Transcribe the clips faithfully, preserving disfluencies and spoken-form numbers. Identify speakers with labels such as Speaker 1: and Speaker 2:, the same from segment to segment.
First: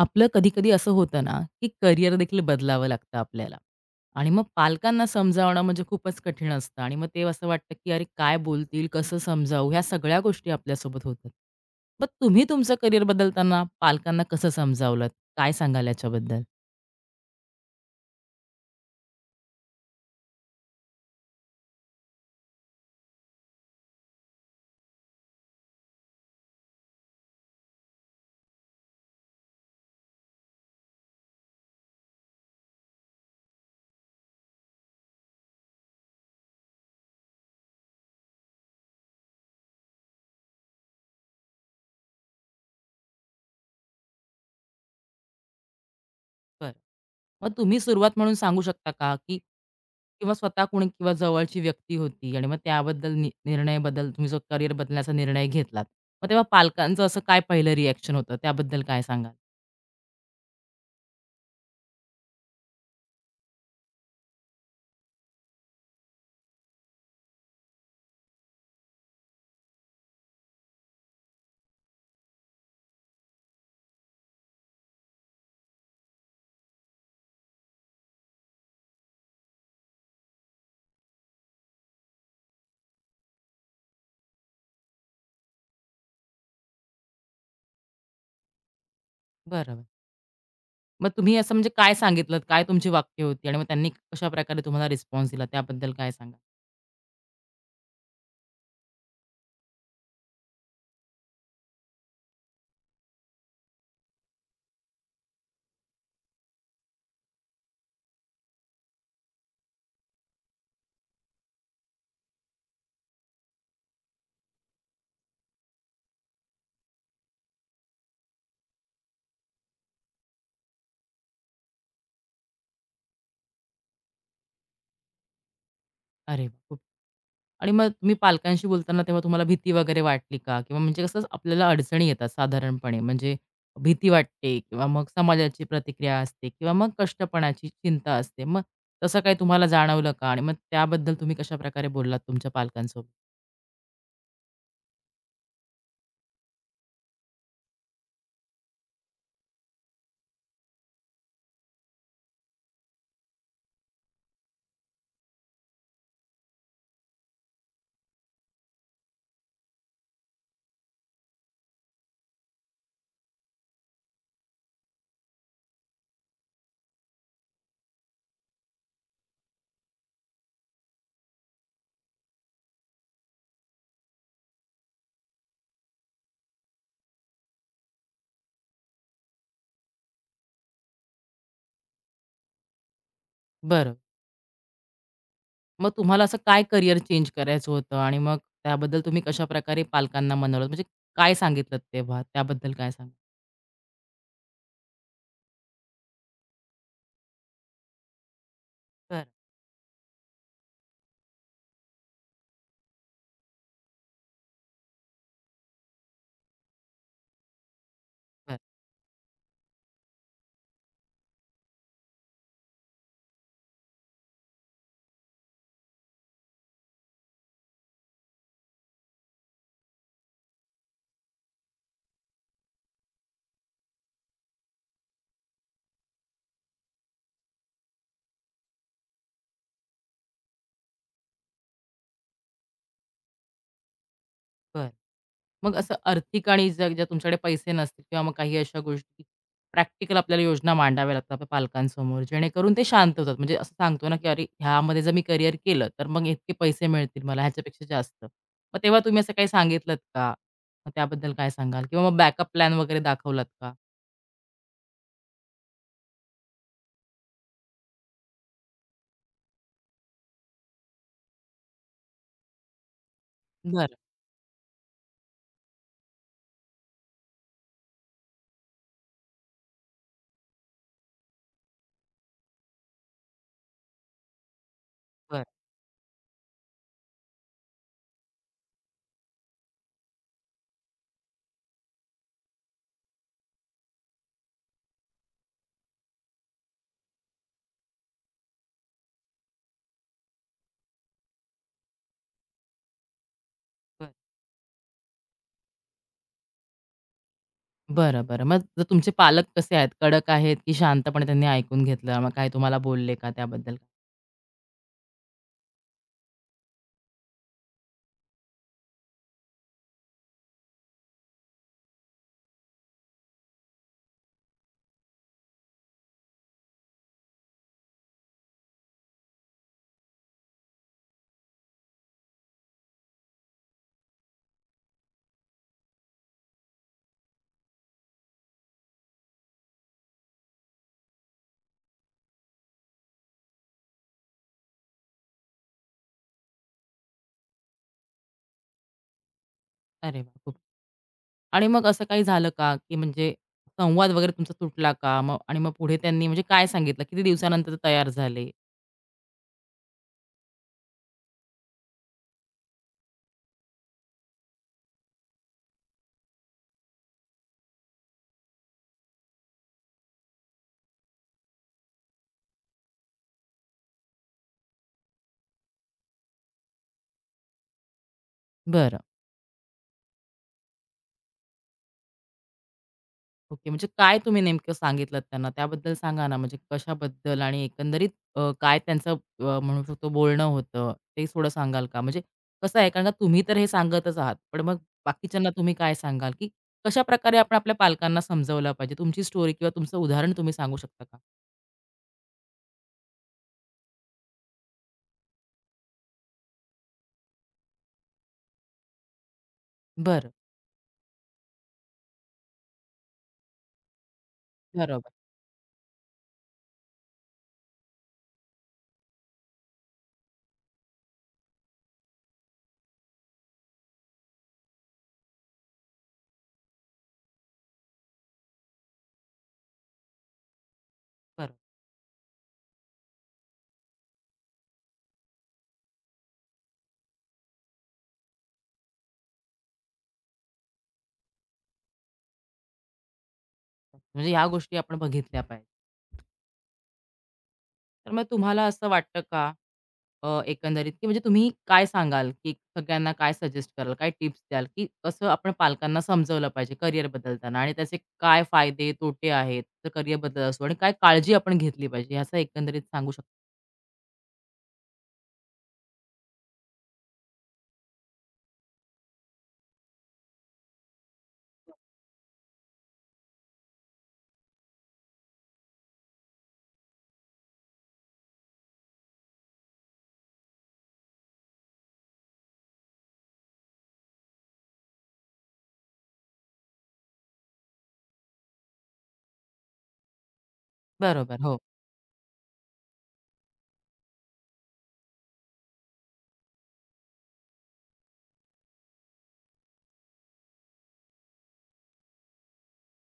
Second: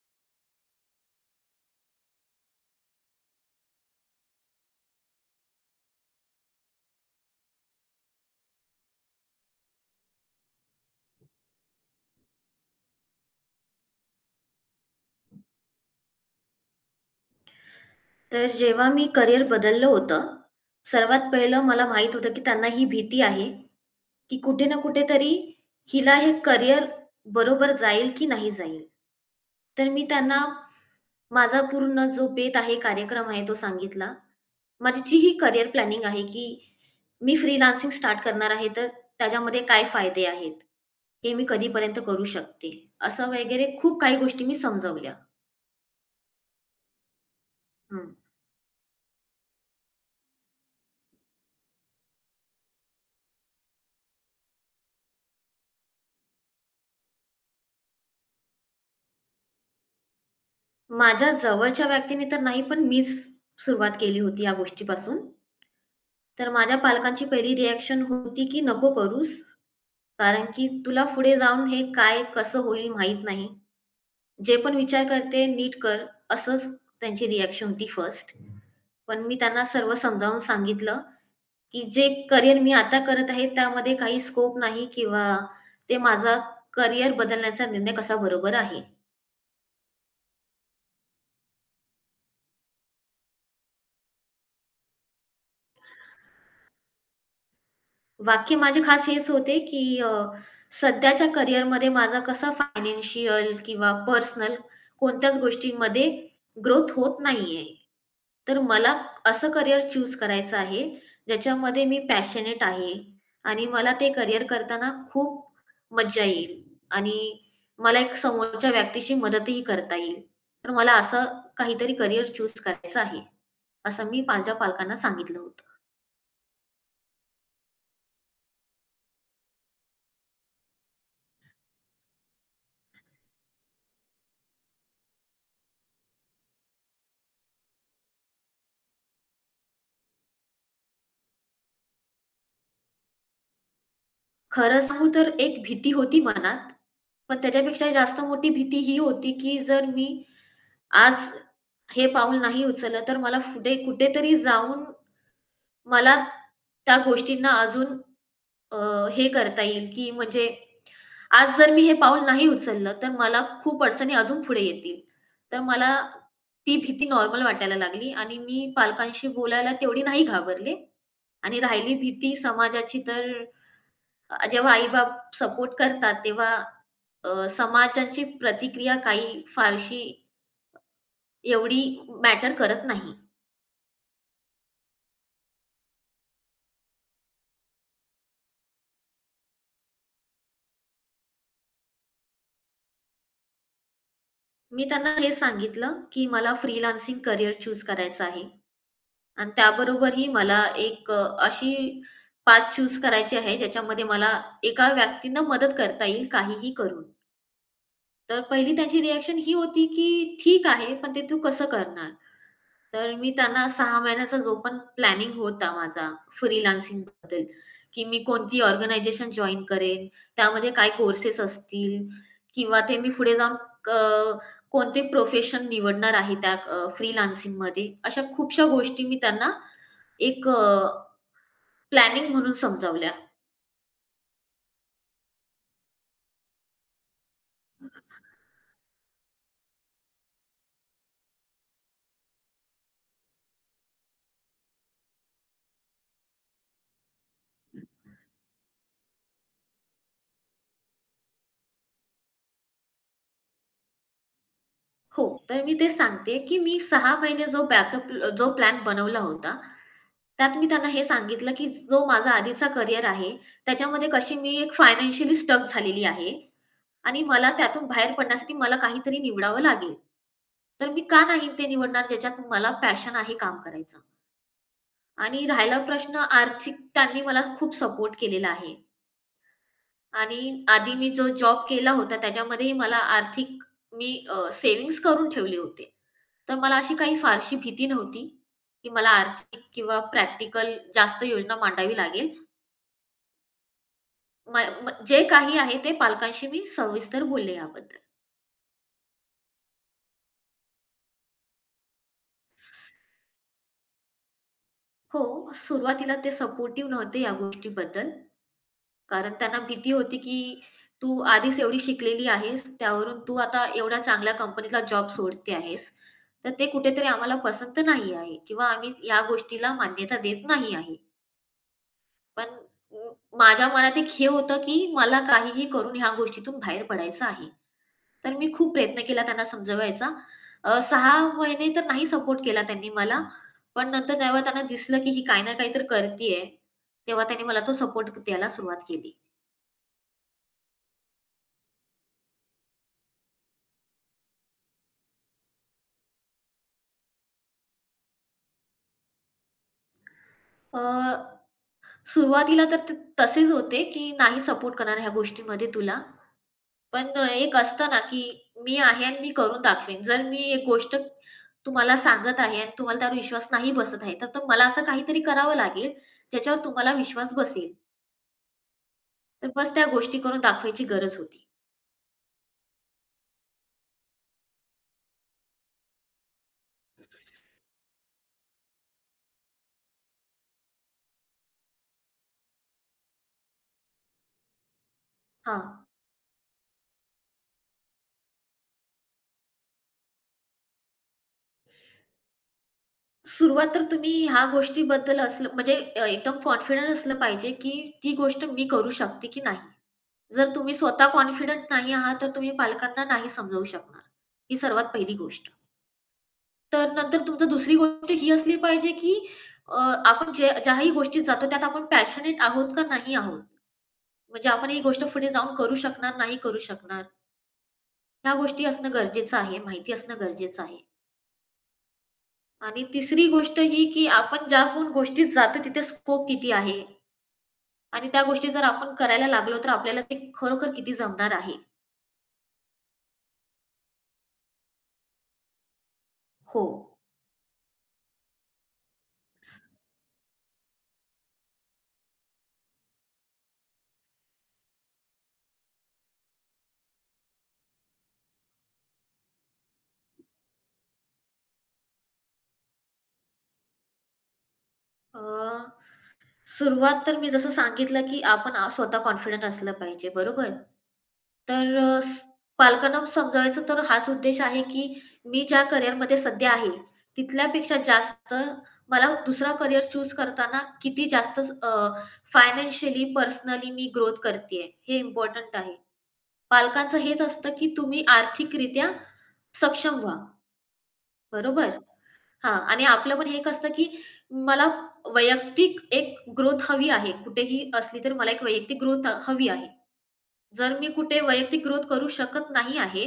Speaker 1: आपलं कधी-कधी असं होतं ना, की करिअर देखील बदलावं लागतं आपल्याला आणि मग पालकांना समजावणं म्हणजे खूपच कठीण असतं आणि मग ते असं वाटतं, की "अरे काय बोलतील? कसं समजावू?" ह्या सगळ्या गोष्टी आपल्यासोबत होतात. मग तुम्ही तुमचं करिअर बदलताना पालकांना कसं समजावलंत? काय सांगाल याच्याबद्दल?
Speaker 2: तर जेव्हा मी करिअर बदललं होतं, सर्वात पहिलं मला माहीत होतं, की त्यांना ही भीती आहे, की कुठे ना कुठेतरी हिला हे करिअर बरोबर जाईल की नाही जाईल. तर मी त्यांना माझा पूर्ण जो बेत आहे, कार्यक्रम आहे तो सांगितला. माझी जी ही करिअर प्लॅनिंग आहे, की मी फ्रीलान्सिंग स्टार्ट करणार आहे, तर त्याच्यामध्ये काय फायदे आहेत? हे मी कधीपर्यंत करू शकते? असं वगैरे खूप काही गोष्टी मी समजावल्या.
Speaker 1: बरं. मग तुम्ही
Speaker 2: हं.
Speaker 1: सुरुवात म्हणून सांगू शकता का, की किंवा स्वतः कोणी किंवा जवळची व्यक्ती होती आणि मग त्याबद्दल नि निर्णय बदल तुम्ही जो करिअर बदलण्याचा निर्णय घेतलात. मग तेव्हा पालकांचं असं काय पहिलं रिएक्शन होतं? त्याबद्दल काय सांगाल?
Speaker 2: माझ्या जवळच्या व्यक्तीने तर नाही, पण मीच सुरुवात केली होती या गोष्टीपासून. तर माझ्या पालकांची पहिली रिएक्शन होती, की "नको करूस, कारण की तुला पुढे जाऊन हे काय कसं होईल माहीत नाही. जे पण विचार करते नीट कर." असंच त्यांची रिएक्शन होती फर्स्ट. पण मी त्यांना सर्व समजावून सांगितलं, की जे करियर मी आता करत आहे त्यामध्ये काही स्कोप नाही किंवा ते माझा करियर बदलण्याचा निर्णय कसा बरोबर आहे.
Speaker 1: बरोबर. मग तुम्ही असं म्हणजे काय सांगितलत? काय तुमची वाक्य होती आणि मग त्यांनी कशाप्रकारे तुम्हाला रिस्पॉन्स दिला त्याबद्दल काय सांगा?
Speaker 2: वाक्य माझे खास हेच होते, की अ, सध्याच्या करिअरमध्ये माझा कसा फायनान्शियल किंवा पर्सनल कोणत्याच गोष्टींमध्ये ग्रोथ होत नाहीये. तर मला असं करिअर चूज करायचं आहे, ज्याच्यामध्ये मी पॅशनेट आहे आणि मला ते करिअर करताना खूप मज्जा येईल आणि मला एक समोरच्या व्यक्तीशी मदतही करता येईल. तर मला असं काहीतरी करिअर चूज करायचं आहे, असं मी माझ्या पालकांना सांगितलं होतं.
Speaker 1: अरे वाह! खूप आणि मग तुम्ही पालकांशी बोलताना तेव्हा तुम्हाला भीती वगैरे वाटली का? किंवा म्हणजे कसं आपल्याला अडचणी येतात साधारणपणे म्हणजे भीती वाटते किंवा मग समाजाची प्रतिक्रिया असते किंवा मग कष्टपणाची चिंता असते. मग तसं काही तुम्हाला जाणवलं का? आणि मग त्याबद्दल तुम्ही कशाप्रकारे बोललात तुमच्या पालकांसोबत?
Speaker 2: खरं सांगू तर एक भीती होती मनात. पण त्याच्यापेक्षा जास्त मोठी भीती ही होती, की जर मी आज हे पाऊल नाही उचललं, तर मला पुढे कुठेतरी जाऊन मला त्या गोष्टींना अजून अ, हे करता येईल, की म्हणजे आज जर मी हे पाऊल नाही उचललं, तर मला खूप अडचणी अजून पुढे येतील. तर मला ती भीती नॉर्मल वाटायला लागली आणि मी पालकांशी बोलायला तेवढी नाही घाबरले आणि राहिली भीती समाजाची तर अ, जेव्हा आई-बाप सपोर्ट करतात, तेव्हा अ, समाजाची प्रतिक्रिया काही फारशी एवढी मॅटर करत नाही.
Speaker 1: बरं. मग तुम्हाला असं काय करियर चेंज करायचं होतं आणि मग त्याबद्दल तुम्ही कशाप्रकारे पालकांना मनवलं? म्हणजे काय सांगितलत तेव्हा? त्याबद्दल काय सांगाल?
Speaker 2: मी त्यांना हे सांगितलं, की मला फ्रीलान्सिंग करियर चूज करायचं आहे.
Speaker 1: बरं,
Speaker 2: आणि त्याबरोबरही मला एक अ, अशी पाथ चूज करायची आहे, ज्याच्यामध्ये मला एका व्यक्तीनं मदत करता येईल काहीही करून. तर
Speaker 1: बरं,
Speaker 2: पहिली त्यांची रिएक्शन ही होती, की "ठीक आहे, पण ते तू कसं करणार?" तर मी त्यांना सहा महिन्याचा जो पण प्लॅनिंग होता माझा फ्रीलान्सिंगबद्दल, की मी कोणती ऑर्गनायझेशन जॉइन करेन, त्यामध्ये काय कोर्सेस असतील किंवा ते मी पुढे जाऊन क कोणते प्रोफेशन निवडणार आहे त्या अ, फ्रीलान्सिंगमध्ये. अशा खूपशा गोष्टी मी त्यांना एक प्लॅनिंग म्हणून समजावल्या.
Speaker 1: बरं. मग असं आर्थिक आणि जर ज्या तुमच्याकडे पैसे नसतील किंवा मग काही अशा गोष्टी प्रॅक्टिकल आपल्याला योजना मांडाव्या लागतात आपल्या पालकांसमोर, जेणेकरून ते शांत होतात. म्हणजे असं सांगतो ना, की "अरे, ह्यामध्ये जर मी करियर केलं, तर मग इतके पैसे मिळतील मला ह्याच्यापेक्षा जास्त." मग तेव्हा तुम्ही असं काही सांगितलत का? मग त्याबद्दल काय सांगाल? किंवा मग बॅकअप प्लॅन वगैरे दाखवलात का?
Speaker 2: हो, तर मी ते सांगते, की मी सहा महिने जो बॅकअप जो प्लॅन बनवला होता, त्यात मी त्यांना हे सांगितलं, की जो माझा आधीचा करियर आहे, त्याच्यामध्ये कशी मी एक फायनान्शियली स्टक झालेली आहे आणि मला त्यातून बाहेर पडण्यासाठी मला काहीतरी निवडावं लागेल. तर मी का नाही ते निवडणार ज्याच्यात मला पॅशन आहे काम करायचं
Speaker 1: बरं,
Speaker 2: आणि राहिला प्रश्न आर्थिक त्यांनी मला खूप सपोर्ट केलेला आहे. आणि आधी मी जो जॉब केला होता त्याच्यामध्येही मला आर्थिक मी अ, सेव्हिंग्ज करून ठेवले होते. तर मला अशी काही फारशी भीती नव्हती, की मला आर्थिक किंवा प्रॅक्टिकल जास्त योजना मांडावी लागेल.
Speaker 1: बरं.
Speaker 2: म म जे काही आहे ते पालकांशी मी सविस्तर बोलले याबद्दल.
Speaker 1: बरं, बरं. मग जर तुमचे पालक कसे आहेत? कडक आहेत, की शांतपणे त्यांनी ऐकून घेतलं? मग काय तुम्हाला बोलले का त्याबद्दल?
Speaker 2: हो, सुरुवातीला ते सपोर्टिव्ह नव्हते या गोष्टीबद्दल. कारण त्यांना भीती होती, की तू आधीच एवढी शिकलेली आहेस, त्यावरून तू आता एवढ्या चांगल्या कंपनीला जॉब सोडते आहेस. तर ते कुठेतरी आम्हाला पसंत नाही आहे किंवा आम्ही या गोष्टीला मान्यता देत नाही आहे. पण अ, माझ्या मनात एक हे होतं, की मला काहीही करून ह्या गोष्टीतून बाहेर पडायचं आहे. तर मी खूप प्रयत्न केला त्यांना समजवायचा. अ, सहा महिने तर नाही सपोर्ट केला त्यांनी मला. पण नंतर जेव्हा त्यांना दिसलं, की ही काही ना काहीतरी करतीये, तेव्हा त्यांनी मला तो सपोर्ट द्यायला सुरुवात केली.
Speaker 1: अरे वाह! खूप आणि मग असं काही झालं का, की म्हणजे संवाद वगैरे तुमचा तुटला का? मग आणि मग पुढे त्यांनी म्हणजे काय सांगितलं? किती दिवसानंतर ते तयार झाले?
Speaker 2: अ, सुरुवातीला तर ते तसेच होते, की नाही सपोर्ट करणार ह्या गोष्टीमध्ये तुला. पण एक असतं ना, की मी आहे आणि मी करून दाखवेन. जर मी एक गोष्ट तुम्हाला सांगत आहे आणि तुम्हाला त्यावर विश्वास नाही बसत आहे, तर तर मला असं काहीतरी करावं लागेल, ज्याच्यावर तुम्हाला विश्वास बसेल.
Speaker 1: बरं.
Speaker 2: तर बस त्या गोष्टी करून दाखवायची गरज होती.
Speaker 1: ओके. म्हणजे काय तुम्ही नेमकं सांगितलत त्यांना? त्याबद्दल सांगा ना, म्हणजे कशाबद्दल आणि एकंदरीत अ, काय त्यांचं अ, म्हणू शकतो बोलणं होतं, ते थोडं सांगाल का? म्हणजे कसं आहे, कारण का तुम्ही तर हे सांगतच आहात, पण मग बाकीच्यांना
Speaker 2: हां.
Speaker 1: तुम्ही काय सांगाल, की कशाप्रकारे आपण आपल्या पालकांना समजवलं पाहिजे? तुमची स्टोरी किंवा तुमचं उदाहरण तुम्ही सांगू शकता का?
Speaker 2: सुरुवात तर तुम्ही ह्या गोष्टीबद्दल असलं म्हणजे अ, एकदम कॉन्फिडंट असलं पाहिजे, की ती गोष्ट मी करू शकते की नाही.
Speaker 1: बरं.
Speaker 2: जर तुम्ही स्वतः कॉन्फिडंट नाही आहात, तर तुम्ही पालकांना नाही समजावू शकणार. ही सर्वात
Speaker 1: बरोबर.
Speaker 2: पहिली गोष्ट. तर नंतर तुमचं दुसरी गोष्ट ही असली पाहिजे, की अ, आपण जे ज्याही गोष्टीत जातो त्यात आपण पॅशनेट आहोत का नाही आहोत. म्हणजे आपण ही गोष्ट पुढे जाऊन करू शकणार, नाही करू शकणार. ह्या गोष्टी असणं गरजेचं आहे, माहिती असणं गरजेचं आहे.
Speaker 1: बरोबर.
Speaker 2: आणि तिसरी गोष्ट ही, की आपण ज्या पण गोष्टीत जातो तिथे स्कोप किती आहे आणि त्या गोष्टी जर आपण करायला लागलो, तर आपल्याला ते खरोखर किती जमणार आहे?
Speaker 1: म्हणजे ह्या गोष्टी आपण बघितल्या पाहिजे.
Speaker 2: हो.
Speaker 1: तर मग तुम्हाला असं वाटतं का, अ, एकंदरीत की म्हणजे तुम्ही काय सांगाल, की सगळ्यांना काय सजेस्ट कराल? काय टिप्स द्याल, की कसं आपण पालकांना समजवलं पाहिजे करियर बदलताना आणि त्याचे काय फायदे, तोटे आहेत, तर करियर बदल असो आणि काय काळजी आपण घेतली पाहिजे याचा एकंदरीत सांगू शकता?
Speaker 2: अ, सुरुवात तर मी जसं सांगितलं, की आपण अ, स्वतः कॉन्फिडंट असलं पाहिजे, बरोबर? तर अ, स पालकांना समजावायचा तर हाच उद्देश आहे, की मी ज्या करिअरमध्ये सध्या आहे, तिथल्यापेक्षा जास्त मला दुसरा करिअर चूज करताना किती जास्त फायनान्शियली, पर्सनली मी ग्रोथ करतीये, हे इम्पोर्टंट आहे. पालकांचं हेच असतं, की तुम्ही आर्थिकरित्या सक्षम व्हा,
Speaker 1: बरोबर. हो.
Speaker 2: बरोबर? हां आणि आपलं पण हे एक असतं, की मला वैयक्तिक एक ग्रोथ हवी आहे. कुठेही असली तर मला एक वैयक्तिक ग्रोथ हवी आहे. जर मी कुठे वैयक्तिक ग्रोथ करू शकत नाही आहे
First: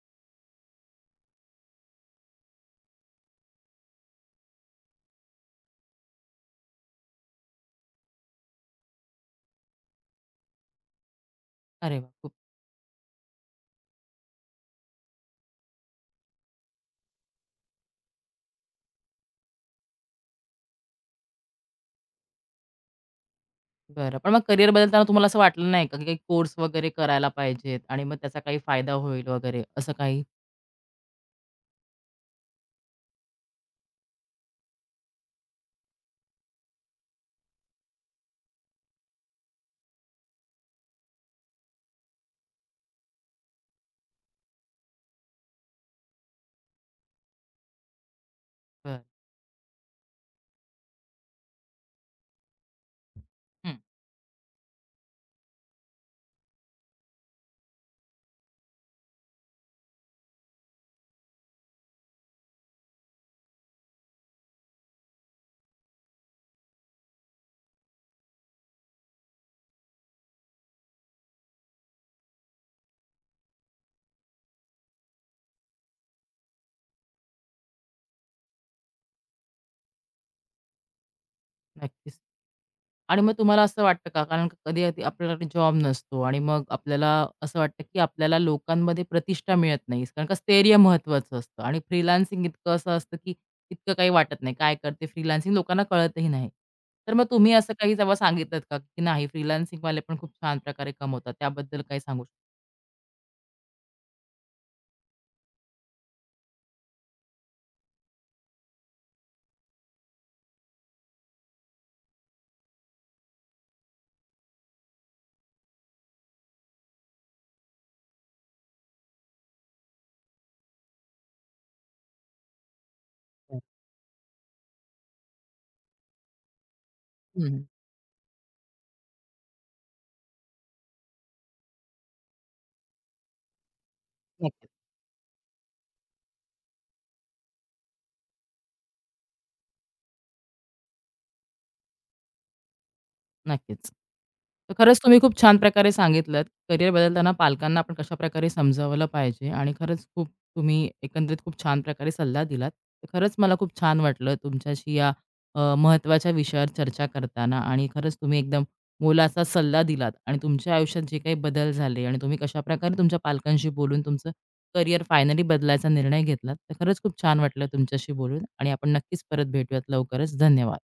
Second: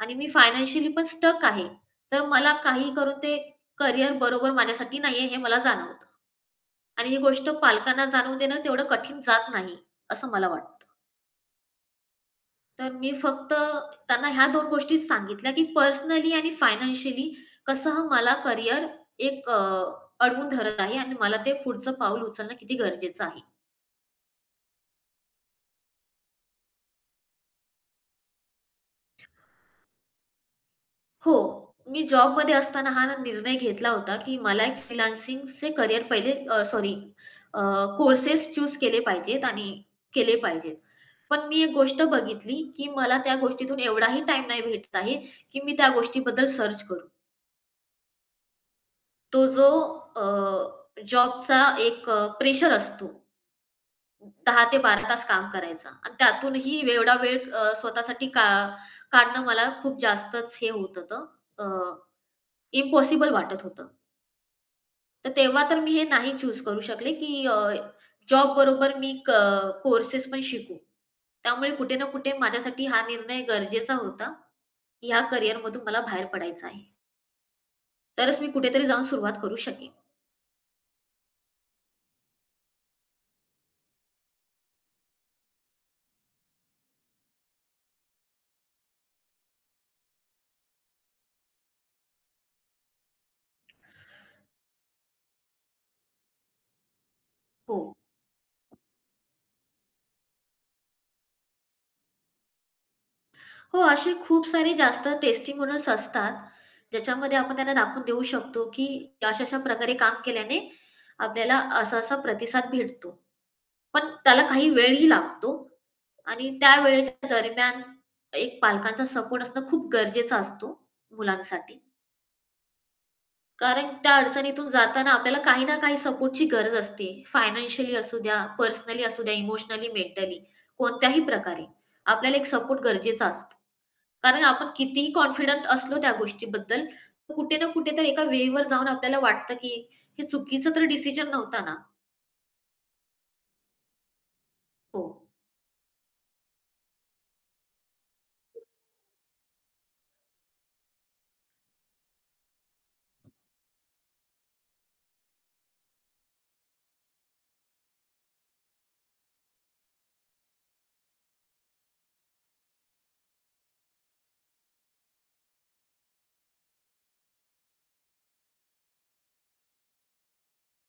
Speaker 2: आणि मी फायनान्शियली पण स्टक आहे, तर मला काही करून ते करियर बरोबर माझ्यासाठी नाहीये हे मला जाणवतं आणि ही गोष्ट पालकांना जाणवून देणं तेवढं कठीण जात नाही, असं मला वाटतं.
Speaker 1: अरे वाह! खूप
Speaker 2: तर मी फक्त त्यांना ह्या दोन गोष्टीच सांगितल्या, की पर्सनली आणि फायनान्शियली कसं मला करियर एक अ, अडवून धरत आहे आणि मला ते पुढचं पाऊल उचलणं किती गरजेचं आहे.
Speaker 1: बरं. पण मग करियर बदलताना तुम्हाला असं वाटलं नाही का, की काही कोर्स वगैरे करायला पाहिजेत आणि मग त्याचा काही फायदा होईल वगैरे असं काही?
Speaker 2: हो, मी जॉबमध्ये असताना हा निर्णय घेतला होता, की मला एक फ्रीलान्सिंगचे करियर पहिले सॉरी कोर्सेस चूज केले पाहिजेत आणि केले पाहिजेत. पण मी एक गोष्ट बघितली, की मला त्या गोष्टीतून एवढाही टाईम नाही भेटत आहे, की मी त्या गोष्टीबद्दल सर्च करू.
Speaker 1: बरं.
Speaker 2: तो जो अ, जॉबचा एक अ, प्रेशर असतो. दहा ते बारा तास काम करायचा आणि त्यातूनही एवढा वेळ अ, स्वतःसाठी का काढणं मला खूप जास्तच हे होत होतं, अ, इम्पॉसिबल वाटत होतं. तर तेव्हा तर मी हे नाही चूज करू शकले, की अ, जॉब बरोबर मी कोर्सेस पण शिकू. त्यामुळे कुठे ना कुठे माझ्यासाठी हा निर्णय गरजेचा होता, की ह्या करियरमधून मला बाहेर पडायचं आहे. तरच मी कुठेतरी जाऊन सुरुवात करू शकेन.
Speaker 1: नक्कीच. आणि मग तुम्हाला असं वाटतं का? कारण कधी-कधी आपल्याकडे जॉब नसतो आणि मग आपल्याला असं वाटतं, की आपल्याला लोकांमध्ये प्रतिष्ठा मिळत नाही. कारण का स्थैर्य महत्त्वाचं असतं आणि फ्रीलान्सिंग इतकं असं असतं, की इतकं काही वाटत नाही. काय करते फ्रीलान्सिंग लोकांना कळतही नाही. तर मग तुम्ही असं
Speaker 2: हो.
Speaker 1: काही जेव्हा सांगितलत का, की नाही फ्रीलान्सिंगवाले पण खूप छान प्रकारे कमवतात, त्याबद्दल काही सांगू शकता?
Speaker 2: हो, असे खूप सारे जास्त टेस्टिमोनियल्स असतात, ज्याच्यामध्ये आपण त्यांना दाखवून देऊ शकतो, की अशा-अशा प्रकारे काम केल्याने आपल्याला असा-असा प्रतिसाद भेटतो. पण त्याला काही वेळही लागतो आणि त्या वेळेच्या दरम्यान एक पालकांचा सपोर्ट असणं खूप गरजेचं असतो मुलांसाठी. कारण त्या अडचणीतून जाताना आपल्याला काही ना काही सपोर्टची गरज असते.
Speaker 1: हं,
Speaker 2: फायनान्शियली असू द्या, पर्सनली असू द्या, इमोशनली, मेंटली कोणत्याही प्रकारे आपल्याला एक सपोर्ट गरजेचा असतो. कारण आपण
Speaker 1: नक्कीच.
Speaker 2: कितीही कॉन्फिडंट असलो त्या गोष्टीबद्दल, कुठे ना कुठे तर एका वेळेवर जाऊन आपल्याला वाटतं, की हे चुकीचा तर डिसिजन नव्हता ना.
Speaker 1: नक्कीच. तर खरंच
Speaker 2: हो.
Speaker 1: तुम्ही खूप छान प्रकारे सांगितलंत, करिअर बदलताना पालकांना आपण कशाप्रकारे समजावलं पाहिजे आणि खरंच खूप तुम्ही एकंदरीत खूप छान प्रकारे सल्ला दिलात. तर खरंच मला खूप छान वाटलं तुमच्याशी या अ, विषयावर चर्चा करताना आणि खरंच तुम्ही एकदम मोलाचा सल्ला दिलात आणि तुमच्या आयुष्यात जे काही बदल झाले आणि तुम्ही कशाप्रकारे तुमच्या पालकांशी बोलून तुमचं करिअर फायनली बदलायचा निर्णय घेतलात. तर खरंच खूप छान वाटलं तुमच्याशी बोलून आणि आपण नक्कीच परत भेटूयात लवकरच. धन्यवाद.